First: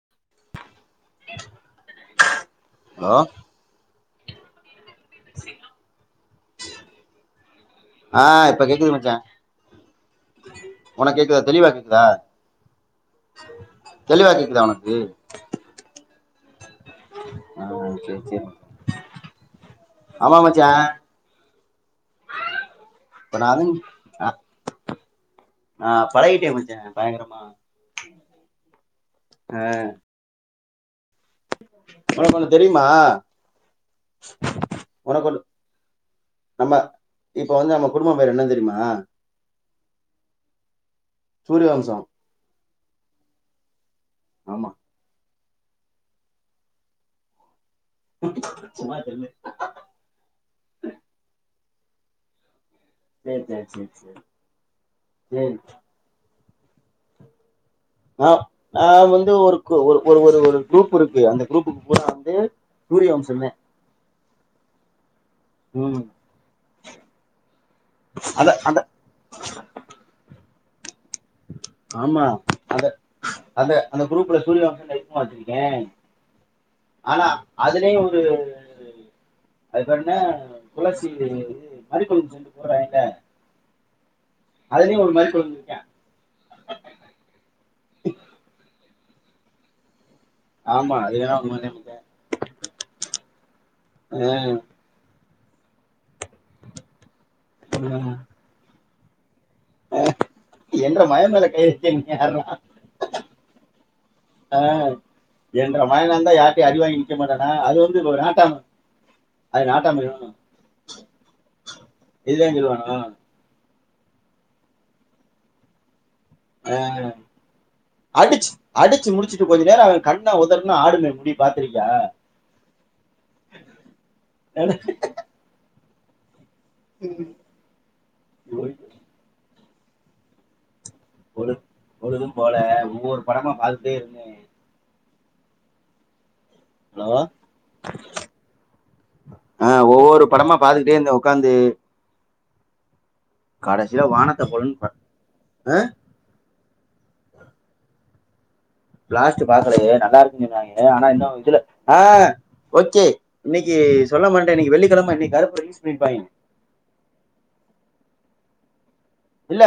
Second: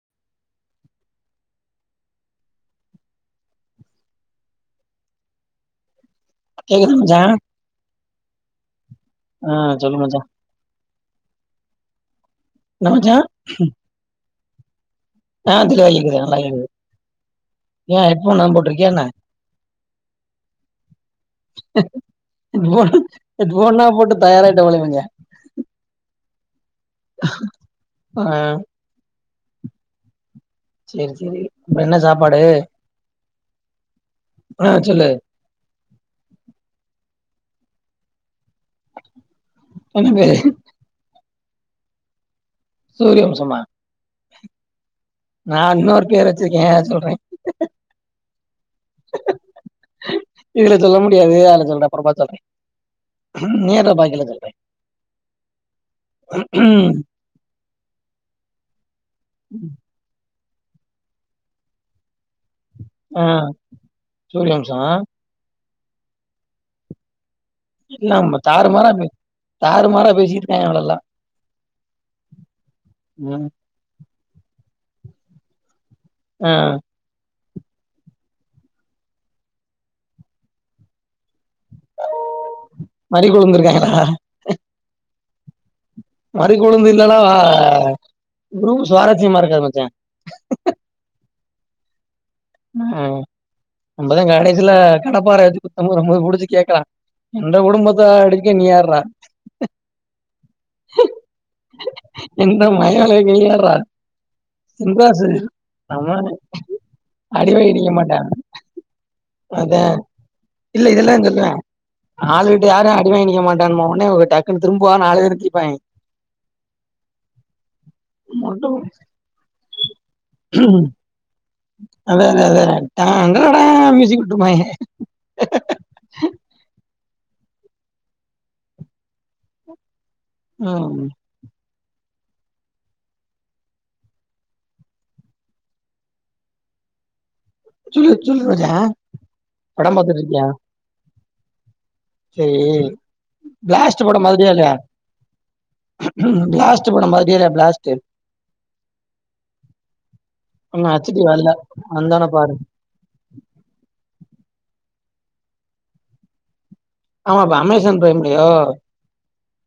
Allow [inaudible] கேக்குதா சா ஆ இப்ப கேக்குது மச்சே ஆ சொல்லு மச்சான் ஒனக் கேக்குதா தெளிவா கேக்குதா என்ன மச்சான் தெளிவா கேக் கிதா ஒனக்கு ஆ தெளிவா கேக்குது நல்லா கேக்கு ஆ ஏ சேரி ஹெட்ஃபோன் சேரி எது போட்டிருக்கியா என்ன ஆமா மச்சே ச எட்ஃபோனு நா வந்து எட்ஃபோன்லா போட்டு ஆ தயாராய்ட்ட போலயே மச்சே ஆ பழகிட்டே சேரி சேரி அப்ற என்ன உனக்கு சாப்பாடு ஒண்ணு தெரியுமா அ சொல்லு உனக்கு ஒண்ணு நம்ம இப்ப வந்து நம்ம குடும்பம் பேர் என்ன தெரியுமா என்ன பேரு சூரியவம்சம் சூரியவம்சமா ஆமா நா இன்னொரு பேர் வச்சிருக்கே சொல்றே சும்மா சொல்லு இதுல சொல்ல முடியாது அதல சொல்றே அப்பறமா சொல்லுறே சேர் சேர் சேர் சேர் சேரி ம் ஆஹ் நா வந்து ஒரு ஒரு ஒரு ஒரு குரூப் இருக்கு அந்த குரூப்புக்கு போன தேவ் சூரியவம்சமே சூரியவம்சோ ம் இல்ல நம்ம அத தாரு அத மாறா பே தாரு மாறா பேசிகிட்டு இருக்காங்க அவங்க நல்லா ஆமா அத ம் அந்த அந்த குரூப்ல சூரிய வம்சம் எதுக்குமா வச்சுருக்கே அஹ் அதுலயு ஒரு அது பேரு என்ன துளசின்டு இது மரிக்கொழுந்து செண்டு போடுறாங்கள மறி கொழுந்து இருக்காய்ங்களா அதுலயு ஒரு மாரி சொல்லிருக்க மறி கொழுந்து இல்லனா ஆ உ சுவாரஸ்யமா இருக்காது மச்சா ஆமா அது வேணா உண்மை நினைக்கிறேன் ம் நம்பதா ஆஹ் காடைசில கடப்பாரவச்சு குத்த வரும்போது புடிச்சு கேக்குறா என்ட குடும்பத்த அடிக்க நீ யார்டா என்ற மய மேல கை வக்க நீ யார்றா எந்த மயவளைய நீ யார்றா? அஹ் சின்ராசு என்ற மயன நம்ம இருந்தா யார்டயு அடி வாங்கி நிற்க மாட்டான் டா அது வந்து ஒரு நாட்டாம அது அதே நாட்டாம இருக்கணும் இல்ல இதுலதா சொல்வ ஆள் இதுதான் விட்டு யாரு சொல்லுவானா அடி வாங்கி நிக்க மாட் சொன்னோனே டக்குன்னு திரும்புவாங்க நாலு பேரு எந்திருப்பாங்க ஆஹ் அடிச்சு மட்டும் அடிச்சு முடிச்சுட்டு கொஞ்சோ நேரோ அவ கண்ண உதர்னா ஆடுமே முடி அதே அதே அதே டான்டடா மூயுசிக் விட்டுரு ப்பாங்கே [inaudible] பாத்திருக்கியா ம் ஒய்ட் ம் பொழுத் பொழுதும் போல ஒவ்வொரு படமா பாத்துட்டே இருந்தே ஹலோ சொல்லு சொல்லு ரோஜா ஆஹ் படம் ஒவ்வொரு படமா பாத்துக்கிட்டே இருந்தே உக்காந்து சேரி கடைசியில ப்ளாஸ்ட் படோ வானத்த பாத்திட்டியா இல்லையா போலன்னு பா ஆ ப்ளாஸ் ட்டு படோ பாத்திட்டியா இல்லையா ப்ளாஸ்ட்டு ப்ளாஸ்ட்டு பாக்கலையே நல்லா இருக்குன்னு ஆமா சொன்னாங்க ஆனா ஹச்டி இன்னு வரல. இதுல வந்தோன ஆஹ் பாரு. ஓகே இன்னைக்கு சொல்ல மறன்டே வெள்ளிக்கிழம இன்னைக்கு கருப்பு ரிலீஸ் பண்ணிருப்பாங்கய ஆமா பா அமேசான் ப்ரைம்லையோ இல்ல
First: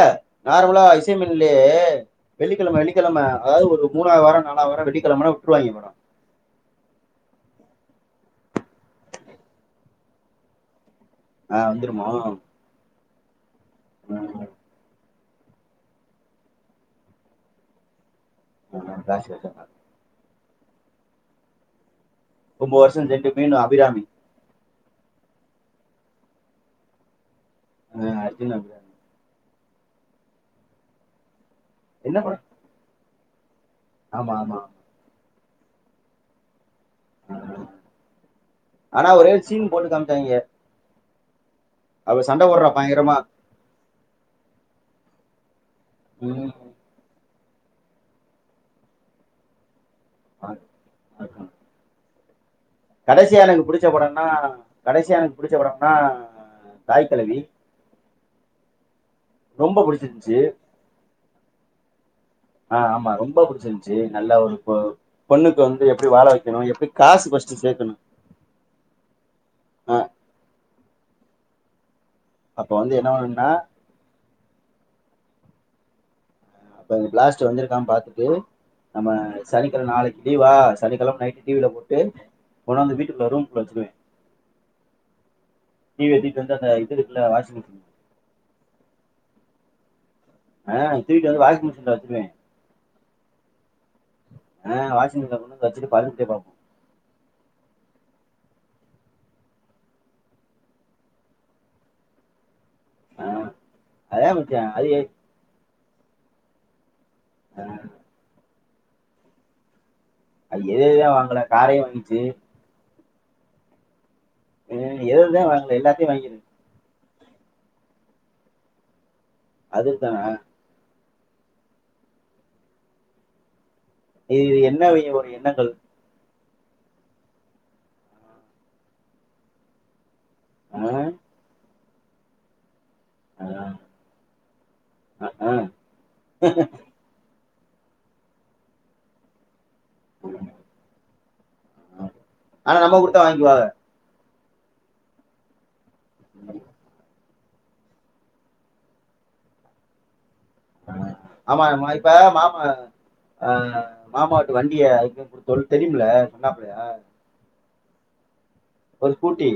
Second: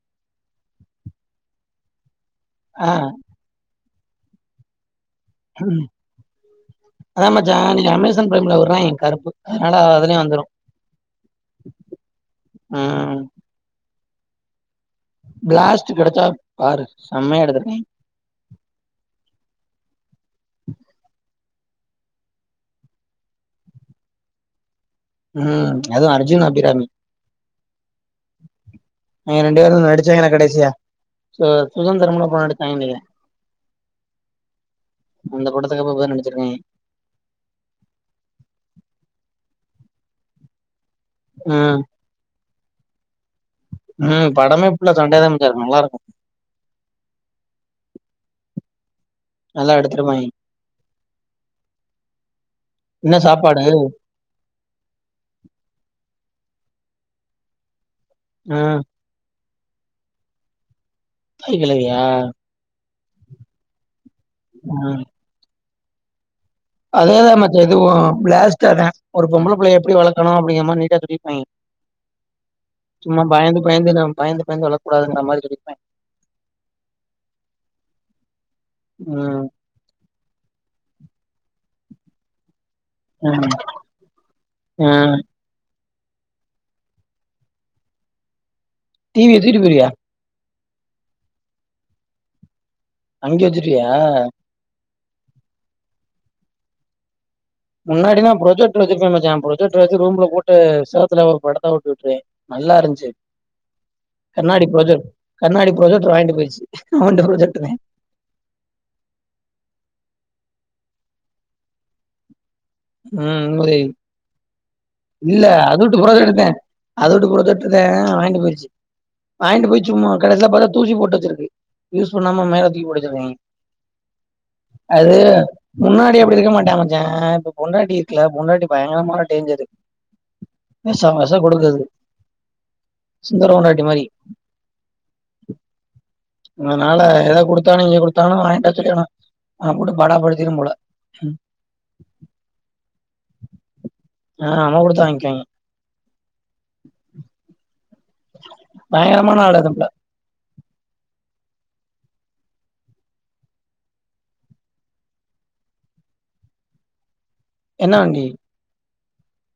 நார்மலா இசைமினிலேயே வெள்ளிக்கிழம ஆ. வெள்ளிக்கிழம அதாவது ஒரு மூணாவது வாரோ நாலாவது வா வெடி அத மச்சா இன் னைக்கி அமேசான் ப் ரைம்ல விட்றாங்க கருப்பு அதனால அதலே வந்துரு ஆஹ் வந்துருமோ ஆஹ் ப்ளாஸ்ட் படத்த பாரு செம்மையா எடுத்ருக்காங்க நா காஸ் கேட்டேனா [inaudible] ரொம்ப வர்ஷோ ரெண்டுமே நா அபிராமி ம் அது அர்ஜுன் அபிராமி ஆ அர்ஜுன் அபிராமி இவுங்க ரெண்டு பேரு நடிச்சாங்கன்னா கடைசியா சு சுதந்தரமுனு ஒரு படோ நடிச்சாய்ங்கன் நெனைக்கிறே ஆமா ஆமா அந்த படத்துக்கு அப்றோ இப்ப தா நடிச்சிருக்காய்ங்க ஆனா ஒரே ஒரு சீன் போட்டு காம்ச்சாய்ங்க ம். அவ சண்ட போடுறா பயங்கரமா ம் படமே ஃபுல்லா சண்டையாதா மச்சா இருக்கு நல்லா இரு ம் ம் நல்லா எடு ஆ [unintelligible] என்ன கடைசியா சாப்பாடு? எனக்கு புடிச்ச படன்னா கடைசி எனக்கு புடிச்ச படன்னா தாய்கெழவி ஆ ரொம்ப புடிச்சிருஞ்சி தாய்கெலவியா ஆமா ரொம்ப புடிச்சிருஞ்சு நல்ல ஒரு ஒ பொண்ணுக்கு வந்து எப்டி வாழ வெ அதே தா மச்சா இதுவு பிளாஸ்ட்டு அதா ஒரு பொம்பள புள்ளைய எப்டி ஆ, வளக்கணு அப்டிங்கிற மாரி நீட்டா சொ அப்ப வந்து [unintelligible] என்ன சும்மா பண்ணணும்னா பய்ந்து பய்ந்து இத பய்ந்து பயந்து வளக்க கூடாது இந்த மாரி சொல்லிர்பே அப்ப பிளாஸ்ட் வந்திருக்கா பாத்துட்டு நம்ம ம். சனிக்கெழ நாளைக் லீவா சனிக்கெழம நைட்டு டி வி ல போட்டு கொண்டாந்து வீட்டுக்குள்ள ரூம் ம். குள்ள வெச்சிக்குவே ஆ. டி வி ய தூக்கிட்டு வந்து அந்த இது இருக்கில்ல வாஷிங்மிஷின் டி வி ய தூக்கிட்டு போய்டுவியா ஆ தூக்கிட்டு வந்து வாஷிங் மிஷின்ல வெச்சிருவே அங்க வெச்சுட்ருவியா ஆ வாஷிங் மெசின கொண்டு வந்து வச்சிட்டு படுத்துகிட்டே பாப்பே முன்னாடி நா ப்ரொஜெக்ட்ரு வெச்சிருக்கே மச்சா ப்ரொஜெக்ட்ர் வெச்சு ரூம்ல போட்டு செவுத்துல ஒரு படத்த ஒட்டி உட்ருவே நல்லா இருஞ்சு ஆ அதா மச்சா கண்ணாடி அது எ ப்ரொஜெக்ட் கண்ணாடி ப்ரொஜெக்ட்ரு வாங்கிட்டு போயிடுச்சு அவன்ட தா ஆ ப்ரொஜெக்ட்டு தே அவ எத எதா வாங்கல காரையி வாங்கிச்சி ம் இல்லை ம் எது எதுலா இல்ல வாங்கல அது உட்டு எல்லாத்தையு பொறகெடுத்தே வாங்கிருக்கு அத உட்டு பொறகெடுத்துதே வாய்ண்டு போய்ருச்சி வாய்ண்டு போய் சும்மா அதிர்ஷ்டமா கடசில பாத்தா தூசி போட்டு வெச்சிருக்கு யூஸ் பண்ணாம மேல தூக்கி போட்டு வெச்சிருக்கே இது இது என்ன இவ அது ஒரு எண்ணங்கள் முன்னாடி அப்டி இருக்க மாட் டா மச்சா இப்ப பொண்டாட்டி இருக்குல பொண்டாட்டி பயங்கிறமான டேஞ்சரு ஆ வெஷோ வெஷோ கொடுக்கதுக்கு ஆ சுந்தரோ பொண்டாட்டி மாரி ஆ ஆ அதனால எதா கொடுத் தானு இங்க கொடுத்தானு வாய்ண்ட்டா சொல்லிறனு அவன போட்டு பாடா படுத்திரும்போலா ம் ஆனா நம்ம குடுத்தா வாங்கிக்குவாக ஆ நம்ம குடுத்தா வாய்ங்கிவாங்க உம் பயங்கரமான ஆளு அதப்ப அ ஆமா ஆமா இப்ப மாமா அ மாமா வீட்டு வண்டிய அதுக் தா குடுத்தோல் தெரிய்ம்ல சொன்னாப்பிலையா என்ன வண்டி ஒரு ஸ்கூட்டி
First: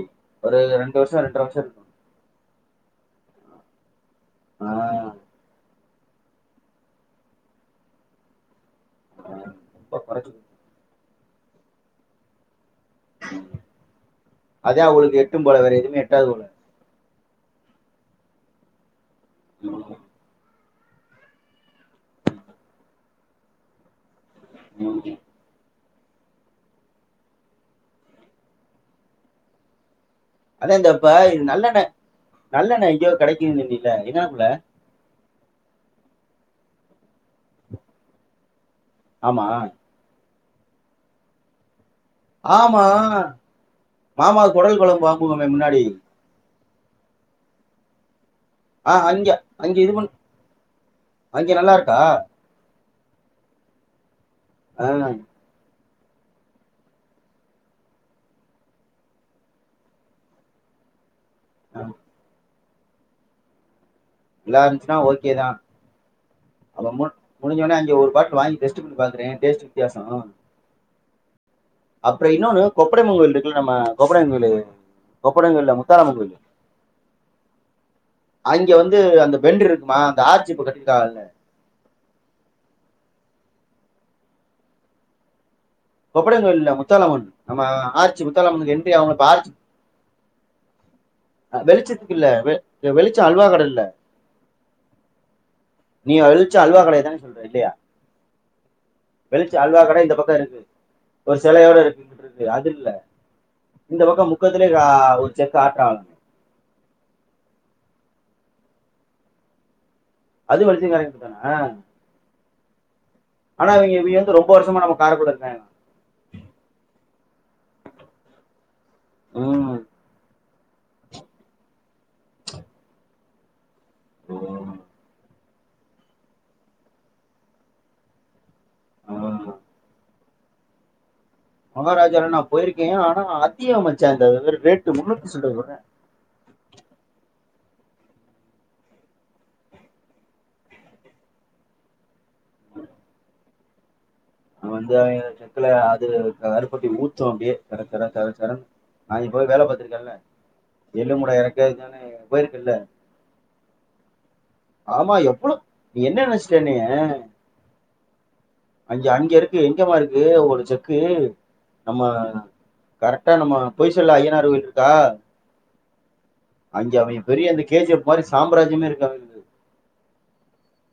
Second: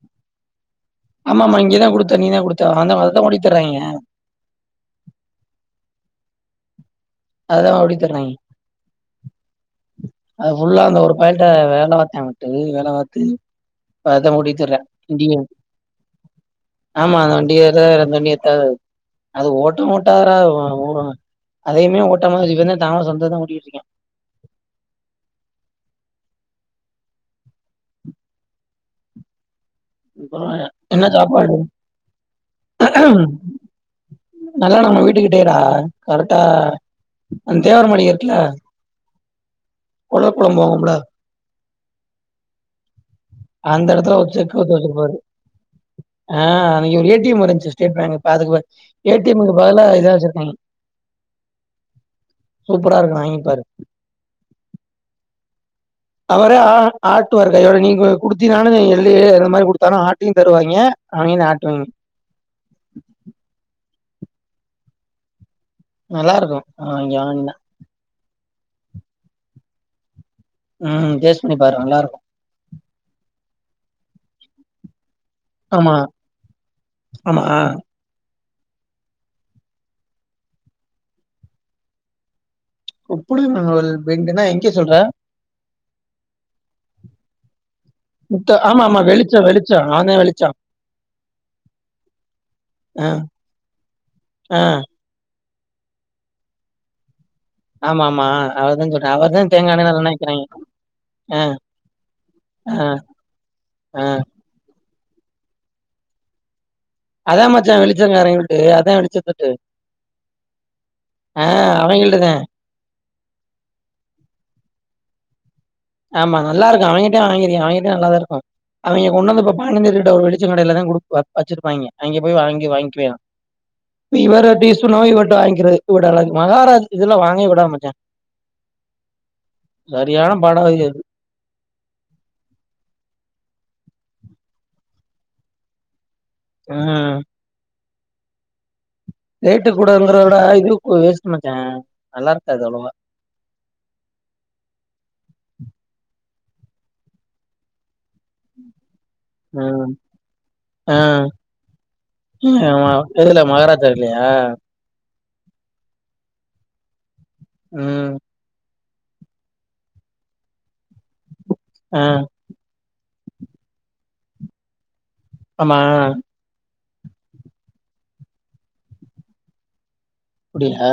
ஒரு ரெண் ஆமாம்மா இங்கதா குடுத்த நீ தா குடுத்த அந்த அததா ஓட்டி திர்றாங்கே ஆ அதா ஓட்டி திர்றாங்கே ஆ ரொம்ப கொறச்சு அது ஃபுல்லா அந்த ஒரு ஃபால்ட்ட வேல வத்தே மட்டு வேல பாத்து இப்ப அதா ஓட்டிட்டு திர்ரே அதா அவளுக்கு டி என் எட்டும் போல வேற எதுவுமே எட்டாது ஆமா டியரு அந்த வண்டி எட்டாது அது ஓட்டு போல ஓட்டாதரா ஓடு அதையுமே ஓட்டாம தா வச்சு வந்து தாமஸ் வந்து தா ஓட்டிட்டு இருக்கியா ம் அப்றோ அதான் இந்த என்ன இப்ப இது சாப்பாடு நல்லெண்ணெய் நல்லெண்ணெய் எங்கேயோ கிடைக்குதுன்னு சொன்னீல என்ன புள்ள நல்லா நம்ம வீட்டுக்கிட்டேடா கர டா அந்த தேவர் மாளிகை இருக்குல ஆமா தவர் குளம் போவோம்ல ஆமா அந்த எடத்துல ஒரு மாமா செக்கு வட்டு குடல் குழம்பு வச்சுருப்பாரு வாங்குவோமே முன்னாடி ஆ அன்னைக்கு ஒரு ஏ டி எம் இருந்துச்சு ஸ்டேட் பேங்க் அதுக்கு ப ஆ ஏ அங்க டி எம்க்கு அங்க பதுலா இது இத பண்ணு வச்சிருக்காங்க அங்க நல்லா இருக்கா சூப்பரா இருக்கா வாங்கி பாரு ஆ அவரே ஆ ஆட்டுவாரு கையோட நீங்க குடுத்தீனாலு எள்ளு அத மாரி குடுத்தாலு ஆட்டியு தருவாய்ங்க அவிங்களே ஆ, ஆட்டுவாய்ங்க நல்லா இருந்துச்சுன்னா ஓகே தா நல்லா இருக்கு அத மு அவிங்க வாங்குனா முடிஞ்சோனே அங்க ஒரு கோட்ரு வாங்கி டெஸ்டு பண்ணி பாக்குறே டேஸ்ட் வித்தியாசோ ம் டேஸ் பண்ணி பாரு நல்லா இருக்கு கொப்படை அம்மன் கோயில் இருக்குல்ல நம்ம கொப்படைங் கோயிலு கொப்படங்க இல்ல ஆமா முத்தாரம்ம கோயிலு ஆமா அங்க வந்து அந்த பெண்டு இருக்குமா அந்த ஆர்ச்சி இப்ப கட்டிருக்காகல்ல கொப்படி அம்மன் கோயில் பெண்டுனா எங்கே சொல்ற கொப்படைங்கோயில் இல்ல முத்தாலம்மன் நம்ம ஆச்சு முத்த முத்தாலம்மனுக்கு ஆமா என்றி ஆமா அவுங்க இப்ப வெளிச்சம் ஆர்ச் வெளிச்சம் அவன்தா வெளிச்சம் அ வெளிச்சத்துக்கு இல்ல வெ ஆ வெளிச்ச அல்வா கட இல்ல ஆ. நீ எழிச்ச அல்வா கடையதான ஆமா ஆமா அததா சொல்றே அவர்தா வெளிச்ச தேங்கா அல்வா எண்ண கடை நல்லெண்ண இந்த பக்கம் விக்கிறாய்ங்க இருக்கு ஒரு செலையோட இங்குட்டு இருக்கு அது இல்ல இந்த ஆ. பக்கோ முக்கத்திலயே கிரா ஆ உச்சக்காட்றா அதா மச்சா வெளிச்ச கார வீட்டு அதா வெளிச்சத்துட்டு அது வெளிச்சங்காரங்க ஆ தானே அவிங்கல்ட்டதே ஆனா இவிங்க இவி வந்து ரொம்ப வருஷமா நம்ம காரப்படு இருக்காய்ங்க ஆமா நல்லா இருக்கு அவிங்கிட்டே வாங்கிருக்கே அவிங்கிட்டே நல்லாதா இருக்கு அவைங்க கொண்டு வந்துப்ப ம். பானந்தர்கிட்ட ஒரு வெளி ச்ச கடையில தா குடு வ வச்சிருப்பாய்ங்க அங்கே போய் வாங்கி வாங்கிக்கிவியா இவரப்டி சுனோ இவர்ட்ட வாங்கிக்கிறது ஊடலா மகாரஜா இதுல்லா வாங்கவே கூடாது மச்சா ஆமா. சரியான பாடகை அது மகாராஜால நா போயிருக்கே ஆனா அதிய மச்சா இந்த இவரு ரேட்டு முன்னுத்தி சில்ற சொல்றா அ ரேட்டு கூடங்கரத விட இதுக்கு வேஸ்ட் மச்சா நல்லா இருக்காது அவ்ளவா அவன் வந்து செக்குல அது கருப்பட்டி ஊத்து அப்படியே சரச்சரசரச்சரனு நா இவ்ளோ வேலை ம். பாத்துருக்கேன்ல ஆ. எள்ளு மூட எறக்கதுக்கான போயிருக்குல்ல ஆமா. எதுல மகாராஜா இல்லையா? ஆமா எப் நீ என்ன நெனைச்சிட்ட என்னைய ம் அங்க அங்கருக்கு எங்கமா இருக்கு ஒரு செக்கு நம்ம ஆ. கரட்டா நம்ம பொய் சொல்ல ஐய்யனார் கோயில்ருக்கா மா அங்க அவிங்க பெரிய அந்த கே ஜி எஃப் மாரி சாம்ராஜ்யமே இருக்கு அவிங்குளுது அப்டியா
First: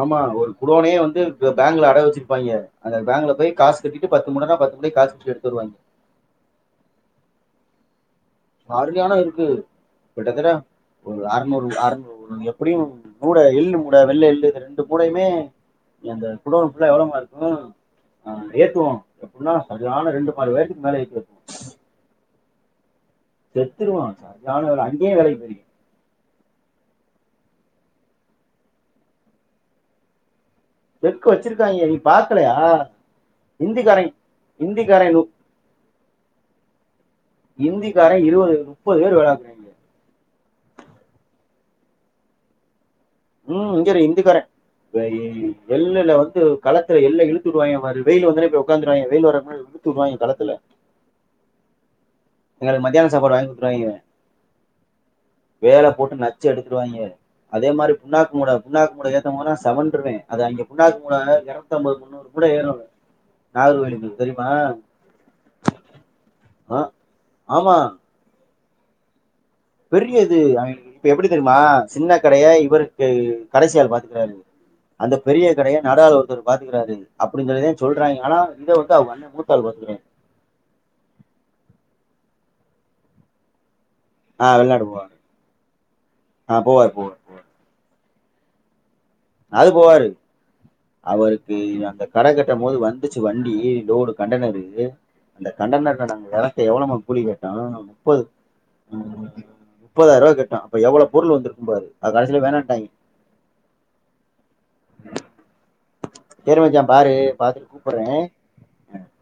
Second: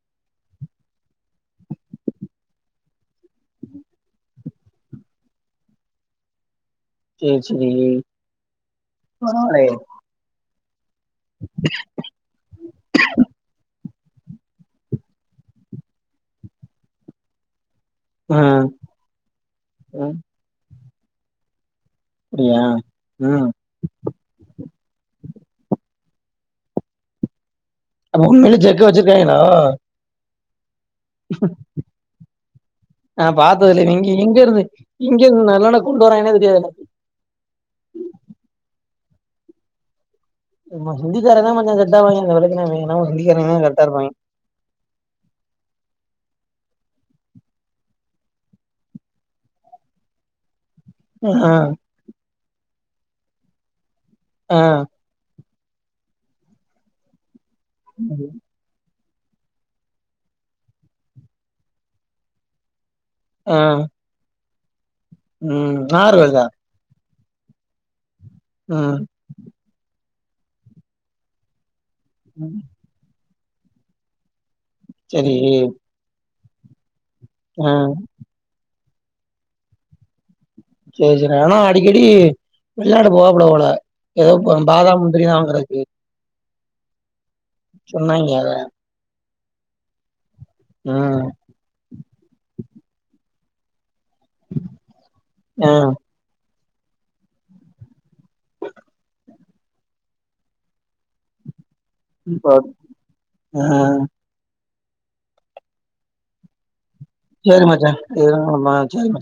ஆமா ஒரு குடோனே வந்து க பேங்க்ல அடகு வச்சிருப்பாய்ங்கே அந்த பேங்க்ல போய் காஸ் கட்டிட்டு பத்து மூடனா பத்து அப்டியே காஸ்ட்டு எடுத்தருவாய்ங்க சேச்சே ஆருளியான இருக்கு கிட்டத்தட்ட ஒரு அரநூறு அரநூறு எப்புடியு நூட எள்ளுமூ வுட வெள்ள எள்ளு இது ரெண்டு பூடையுமே அந்த குடோனு ஃபுல்லா எவ்ளமாருக்கு ஆ ம் ஏத்துவோ எப்புன்னா சரியான ரெண்டு மாடி உயரத்துக்கு மேல ஏத்தி வப்போ பிடியா செத்துருவா சரியான வேல அங்கியே வேலைக்கு போயிருக அப்ப உண்மைலே ஜக்க வச்சுருக்காய்ங்கலா ஜெக்கு வச்சிருக்காய்ங்க நீ பாக்கலையா நா பாத்ததில்ல இங்கி இந்திக்காரன் இங்கருந்து இந்திக்காரன் நு- இங்கியேருந்து நல்லனனா கொண்டு வராய்ங்கனே தெரியாது எனக்கு இந்திக்கார இருவது நுப்பது பேர் வேலாக்குறாய்ங்க ம்ம ஹிந்திகாரந்தா மச்சா செட்டாவாய்ங்க இந்த வெலைக்குலா இவிங்க ம் இங்கரு இந்திக்கார வெய் எள்ளுல வந்து களத்துல எள்ள இழுத்துடுவாய்ங்க பாரு வெயிலு வந்தோன போய் ஒக்காந்துருவாய்ங்க வெயில் வர முன்னாடி இழுத்து வுடுவாய்ங்க களத்துல ஆ எங்களுக்கு மத்தியான சாப்பாடு வாய்ங் குத்துருவாய்ங்க அ வேல போட்டு நச்சு எடுத்துருவாய்ங்க அதே மாரி புண்ணாக்கு மூட புண்ணாக்கு மூட ஏத் இந்த மொற செவன்றுவே அது அங்க புண்ணாக்கு மூட எரநூத்தம்பது முன்னூறு மூட ஏறு ஆ நாகரு கோயிலுருக்கு தெரியுமா ம் நாகர் கோயில்தா ஆ, ஆமா அ பெரிய இது அவிங்களுகு இப்ப எப்டி தெரியுமா சின்னக் கடைய ம், இவருக்கு கடைசியால் பாத்துக்கறாரு அந்தப் சரி பெரிய கடைய நடாளு ஒருத்தர் பாத்துகிறாரு அப்டின் ஆ சொல்லிதா சொல்றாய்ங்க ஆனா இந்த வந் த்த வொன்னே மூத்தாள் பாத்துகுறாரு செரி செரி ஆனா அடிக்கடி வெளிநாடு போவாப்லபோல ஏதோப் பாதாம் முந்திரிலா வாங்கறக்கு ஆ போவார் போவார் போவார் சொன்னாய்ங்க அத அது போவாரு ம் அவருக்கு அந்த கட கட்டம் போது வந்துச்சு வண்டி லோடு கண்டனரு அந்தக் ஆ கண்டருனல நாங்க எறக்க எவ்ளமா கூலி கேட்டா முப்பது ம் முப்பதாயிரவா கேட்டா அப்ப எவ்ள பொருள் வந்திருக்கு பாரு அது ம் கடைசியில பாடு அ சேரி மச்சாம் பாரு சரி பாத்துட்டு மச்சான். கூப்புர்றே இது நம்ம அ சரி